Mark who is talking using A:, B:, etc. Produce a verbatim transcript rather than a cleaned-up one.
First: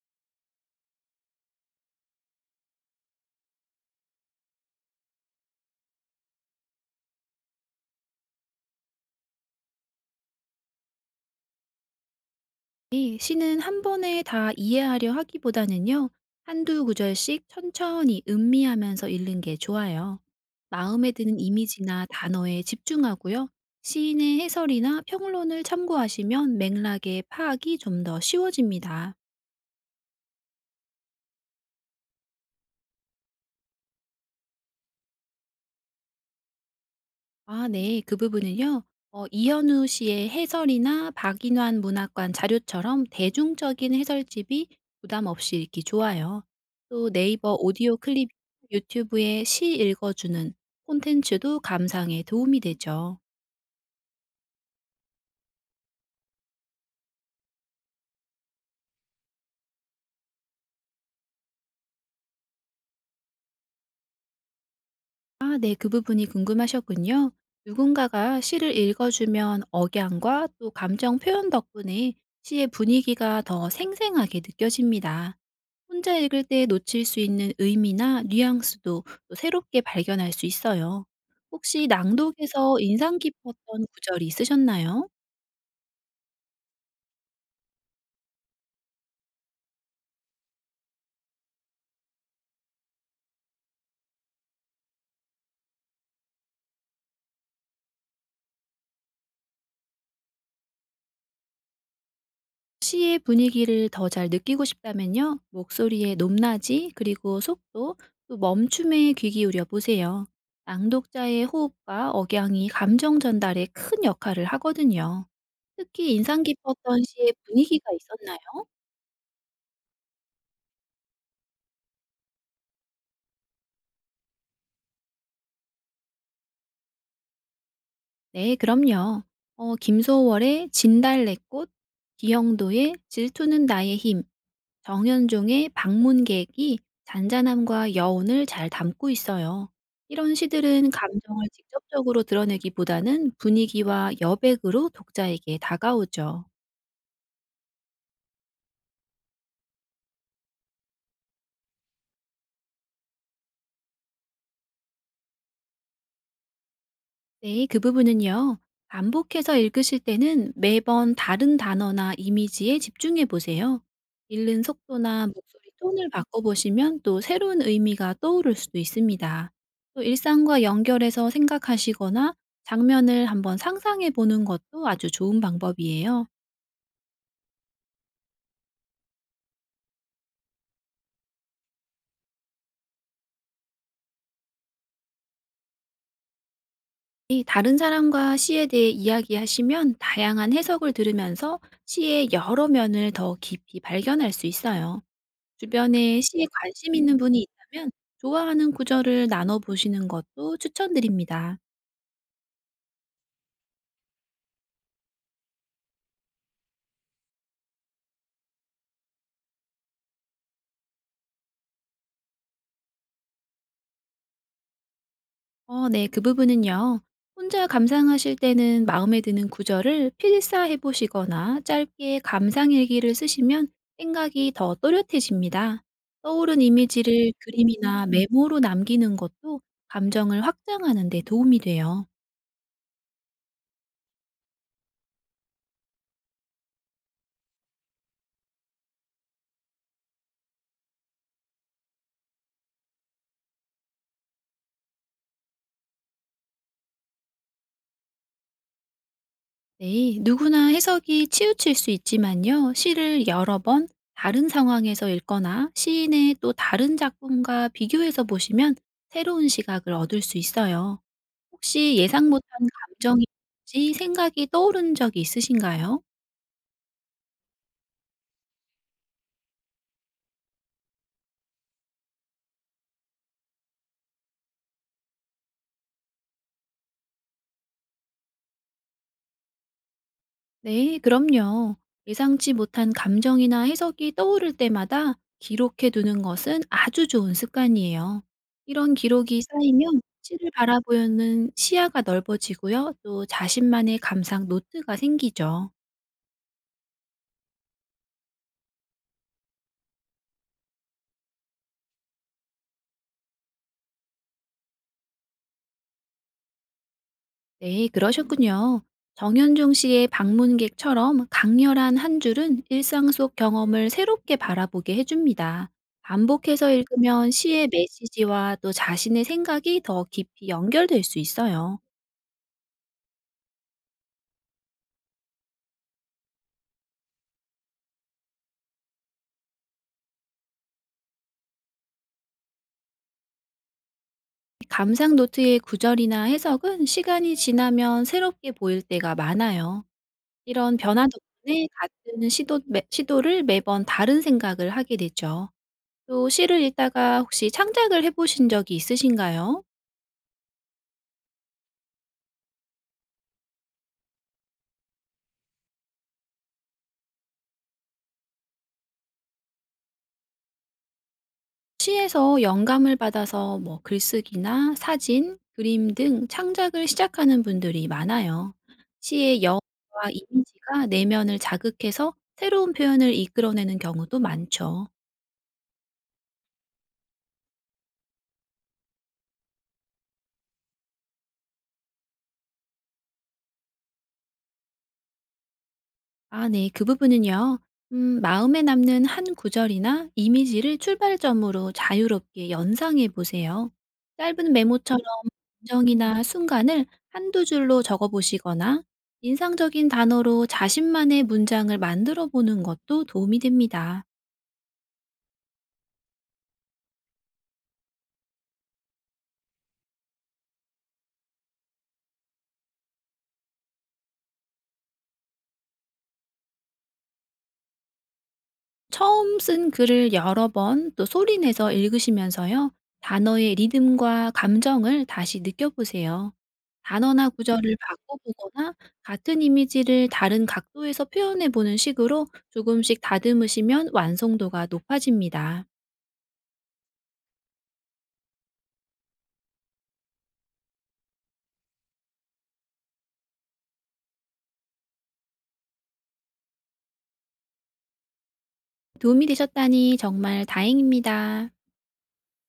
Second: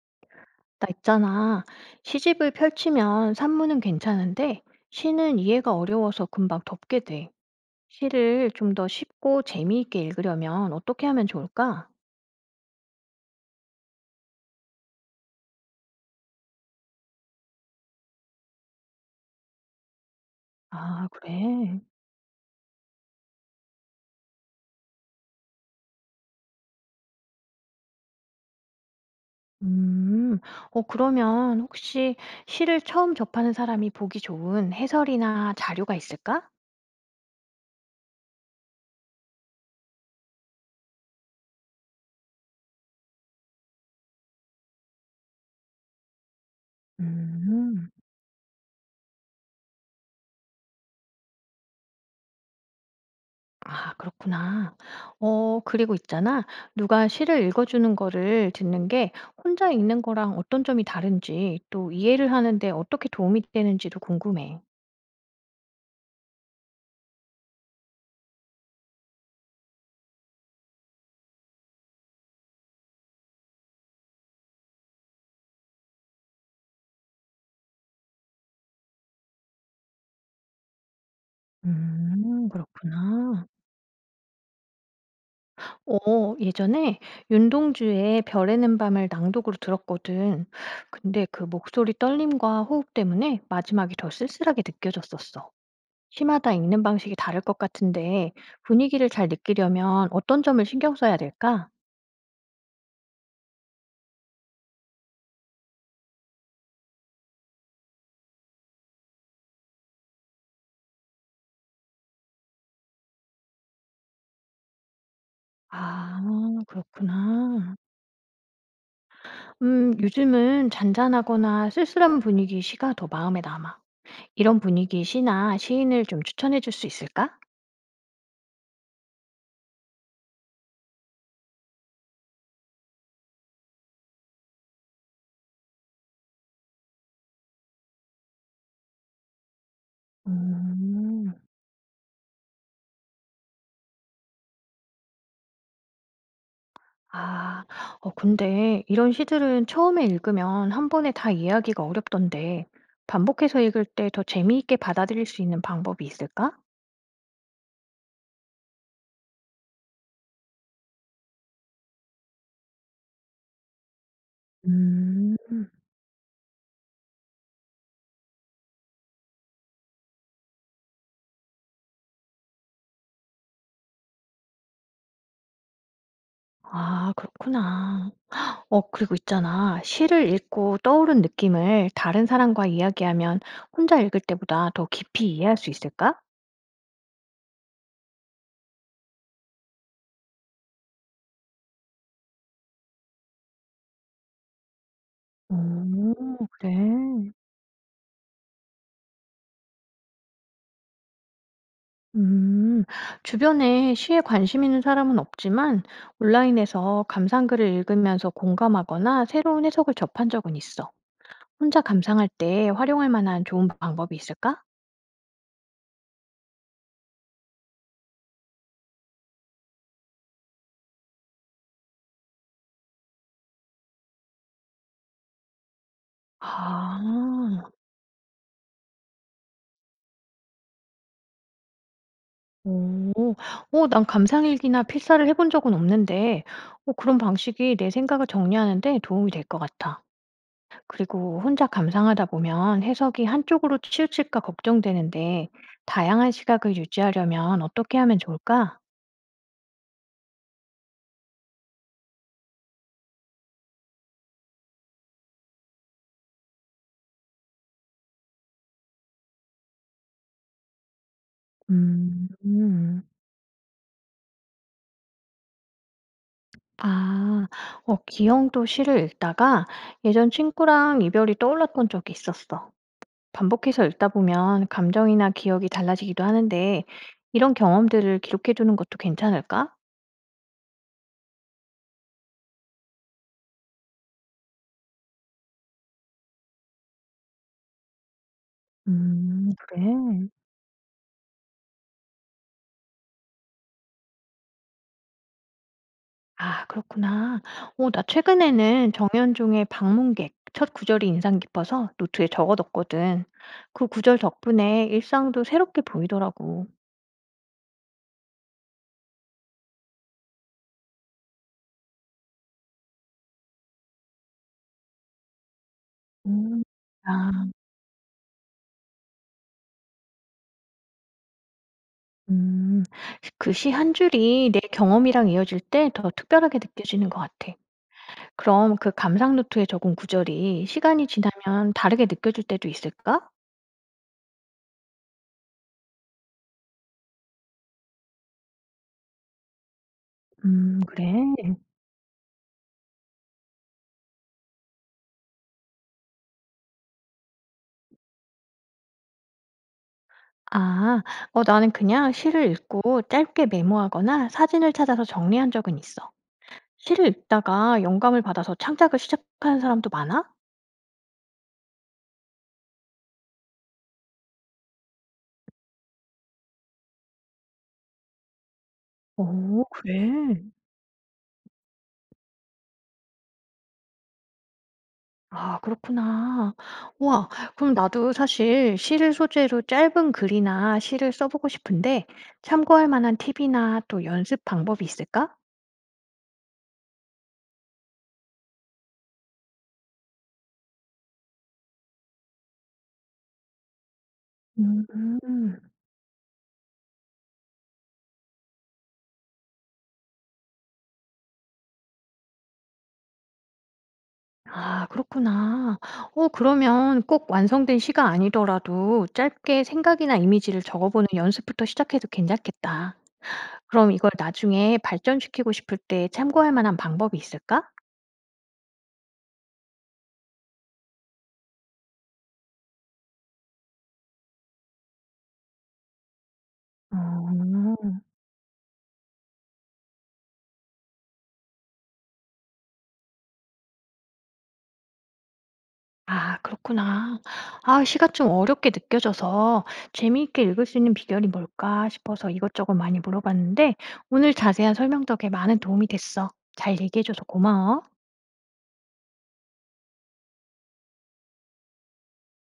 A: 나 있잖아. 시집을 펼치면 산문은 괜찮은데 시는 이해가 어려워서 금방 덮게 돼. 시를 좀 더 쉽고 재미있게 읽으려면 어떻게 하면 좋을까?
B: 이 시는 한 번에 다 이해하려 하기보다는요. 한두 구절씩 천천히 음미하면서 읽는 게 좋아요.
A: 아,
B: 마음에 드는
A: 그래.
B: 이미지나 단어에 집중하고요. 시인의 해설이나 평론을 참고하시면 맥락의 파악이 좀 더 쉬워집니다.
A: 음, 어, 그러면 혹시 시를 처음 접하는 사람이 보기 좋은 해설이나 자료가 있을까?
B: 아 네. 그 부분은요. 어 이현우 씨의 해설이나 박인환 문학관 자료처럼 대중적인 해설집이 부담 없이 읽기 좋아요. 또 네이버
A: 음.
B: 오디오 클립, 유튜브에 시 읽어주는 콘텐츠도 감상에 도움이 되죠.
A: 아 그렇구나. 어 그리고 있잖아. 누가 시를 읽어 주는 거를 듣는 게 혼자 읽는 거랑 어떤 점이 다른지 또 이해를 하는데 어떻게 도움이 되는지도 궁금해.
B: 아 네. 그 부분이 궁금하셨군요. 누군가가 시를 읽어주면 억양과 또 감정 표현 덕분에 시의 분위기가 더 생생하게 느껴집니다. 혼자 읽을 때 놓칠 수 있는 의미나 뉘앙스도 또 새롭게 발견할 수 있어요. 혹시
A: 음
B: 낭독에서 인상
A: 그렇구나.
B: 깊었던 구절이 있으셨나요?
A: 어 예전에 윤동주의 별에는 밤을 낭독으로 들었거든. 근데 그 목소리 떨림과 호흡 때문에 마지막이 더 쓸쓸하게 느껴졌었어. 시마다 읽는 방식이 다를 것 같은데 분위기를 잘 느끼려면 어떤 점을 신경 써야 될까?
B: 시의 분위기를 더 잘 느끼고 싶다면요. 목소리의 높낮이, 그리고 속도, 또 멈춤에 귀 기울여 보세요. 낭독자의 호흡과 억양이 감정 전달에 큰 역할을 하거든요. 특히
A: 아
B: 인상 깊었던 시의
A: 그렇구나.
B: 분위기가 있었나요?
A: 음 요즘은 잔잔하거나 쓸쓸한 분위기 시가 더 마음에 남아. 이런 분위기 시나 시인을 좀 추천해 줄 수 있을까?
B: 네, 그럼요. 어, 김소월의 진달래꽃, 기영도의 질투는 나의 힘, 정현종의 방문객이 잔잔함과 여운을 잘 담고 있어요. 이런 시들은
A: 음.
B: 감정을 직접적으로 드러내기보다는 분위기와 여백으로 독자에게 다가오죠.
A: 아. 어 근데 이런 시들은 처음에 읽으면 한 번에 다 이해하기가 어렵던데 반복해서 읽을 때 더 재미있게 받아들일 수 있는 방법이 있을까?
B: 네, 그 부분은요. 반복해서 읽으실 때는 매번 다른 단어나 이미지에 집중해 보세요. 읽는 속도나
A: 음.
B: 목소리 톤을 바꿔보시면 또 새로운 의미가 떠오를 수도 있습니다. 또 일상과 연결해서 생각하시거나 장면을 한번 상상해 보는 것도 아주 좋은 방법이에요.
A: 아 그렇구나. 어, 그리고 있잖아. 시를 읽고 떠오른 느낌을 다른 사람과 이야기하면 혼자 읽을 때보다 더 깊이 이해할 수 있을까?
B: 이 다른 사람과 시에 대해 이야기하시면 다양한 해석을 들으면서 시의 여러 면을 더 깊이 발견할 수 있어요.
A: 오,
B: 주변에 시에 관심 있는
A: 그래.
B: 분이 있다면 좋아하는 구절을 나눠 보시는 것도 추천드립니다.
A: 음, 주변에 시에 관심 있는 사람은 없지만 온라인에서 감상글을 읽으면서 공감하거나 새로운 해석을 접한 적은 있어. 혼자 감상할 때 활용할 만한 좋은 방법이 있을까?
B: 어 네. 그 부분은요. 혼자 감상하실 때는 마음에 드는 구절을 필사해 보시거나 짧게 감상일기를 쓰시면 생각이 더 또렷해집니다. 떠오른 이미지를
A: 아.
B: 그림이나 음. 메모로 남기는 것도 감정을 확장하는 데 도움이 돼요.
A: 오. 오, 난 감상일기나 필사를 해본 적은 없는데 어 그런 방식이 내 생각을 정리하는 데 도움이 될 것 같아. 그리고 혼자 감상하다 보면 해석이 한쪽으로 치우칠까 걱정되는데 다양한 시각을 유지하려면 어떻게 하면 좋을까?
B: 네, 누구나 해석이 치우칠 수 있지만요. 시를 여러 번 다른 상황에서 읽거나 시인의 또 다른 작품과 비교해서 보시면 새로운 시각을 얻을 수 있어요. 혹시
A: 음.
B: 예상 못한
A: 음.
B: 감정이든지 생각이 떠오른 적이 있으신가요?
A: 아. 어 기영도 시를 읽다가 예전 친구랑 이별이 떠올랐던 적이 있었어. 반복해서 읽다 보면 감정이나 기억이 달라지기도 하는데 이런 경험들을 기록해 두는 것도 괜찮을까?
B: 네, 그럼요. 예상치 못한 감정이나 해석이 떠오를 때마다 기록해 두는 것은 아주 좋은 습관이에요. 이런 기록이
A: 음
B: 쌓이면
A: 그래?
B: 시를 바라보는 시야가 넓어지고요. 또 자신만의 감상 노트가 생기죠.
A: 아 그렇구나. 어 나 최근에는 정현종의 방문객 첫 구절이 인상 깊어서 노트에 적어뒀거든. 그 구절 덕분에 일상도 새롭게 보이더라고.
B: 네, 그러셨군요. 정현종 씨의 방문객처럼 강렬한 한 줄은 일상 속 경험을 새롭게 바라보게 해줍니다.
A: 음.
B: 반복해서 읽으면
A: 아.
B: 시의 메시지와 또 자신의 생각이 더 깊이 연결될 수 있어요.
A: 음. 그 시 한 줄이 내 경험이랑 이어질 때 더 특별하게 느껴지는 것 같아. 그럼 그 감상 노트에 적은 구절이 시간이 지나면 다르게 느껴질 때도 있을까?
B: 감상 노트의 구절이나 해석은 시간이 지나면 새롭게 보일 때가 많아요. 이런
A: 음 그래.
B: 변화 덕분에 같은 시도, 매, 시도를 매번 다른 생각을 하게 되죠. 또 시를 읽다가 혹시 창작을 해보신 적이 있으신가요?
A: 아, 어, 나는 그냥 시를 읽고 짧게 메모하거나 사진을 찾아서 정리한 적은 있어. 시를 읽다가 영감을 받아서 창작을 시작하는 사람도 많아?
B: 시에서 영감을 받아서 뭐 글쓰기나 사진, 그림 등 창작을 시작하는 분들이 많아요. 시의 여와
A: 오, 그래.
B: 이미지가 내면을 자극해서 새로운 표현을 이끌어내는 경우도 많죠.
A: 아, 그렇구나. 와, 그럼 나도 사실 시를 소재로 짧은 글이나 시를 써보고 싶은데 참고할 만한 팁이나 또 연습 방법이 있을까?
B: 아 네. 그 부분은요. 음 마음에 남는 한 구절이나 이미지를 출발점으로 자유롭게 연상해 보세요. 짧은 메모처럼
A: 음.
B: 감정이나 순간을 한두 줄로 적어 보시거나 인상적인 단어로 자신만의 문장을 만들어 보는 것도 도움이 됩니다.
A: 아 그렇구나. 어 그러면 꼭 완성된 시가 아니더라도 짧게 생각이나 이미지를 적어보는 연습부터 시작해도 괜찮겠다. 그럼 이걸 나중에 발전시키고 싶을 때 참고할 만한 방법이 있을까?
B: 처음 쓴 글을 여러 번 또 소리 내서 읽으시면서요. 단어의 리듬과 감정을 다시 느껴보세요. 단어나 구절을
A: 음,
B: 바꿔보거나 같은 이미지를 다른 각도에서 표현해보는 식으로 조금씩 다듬으시면 완성도가 높아집니다.
A: 아 그렇구나. 아 시가 좀 어렵게 느껴져서 재미있게 읽을 수 있는 비결이 뭘까 싶어서 이것저것 많이 물어봤는데 오늘 자세한 설명 덕에 많은 도움이 됐어. 잘 얘기해 줘서 고마워.
B: 도움이 되셨다니 정말 다행입니다.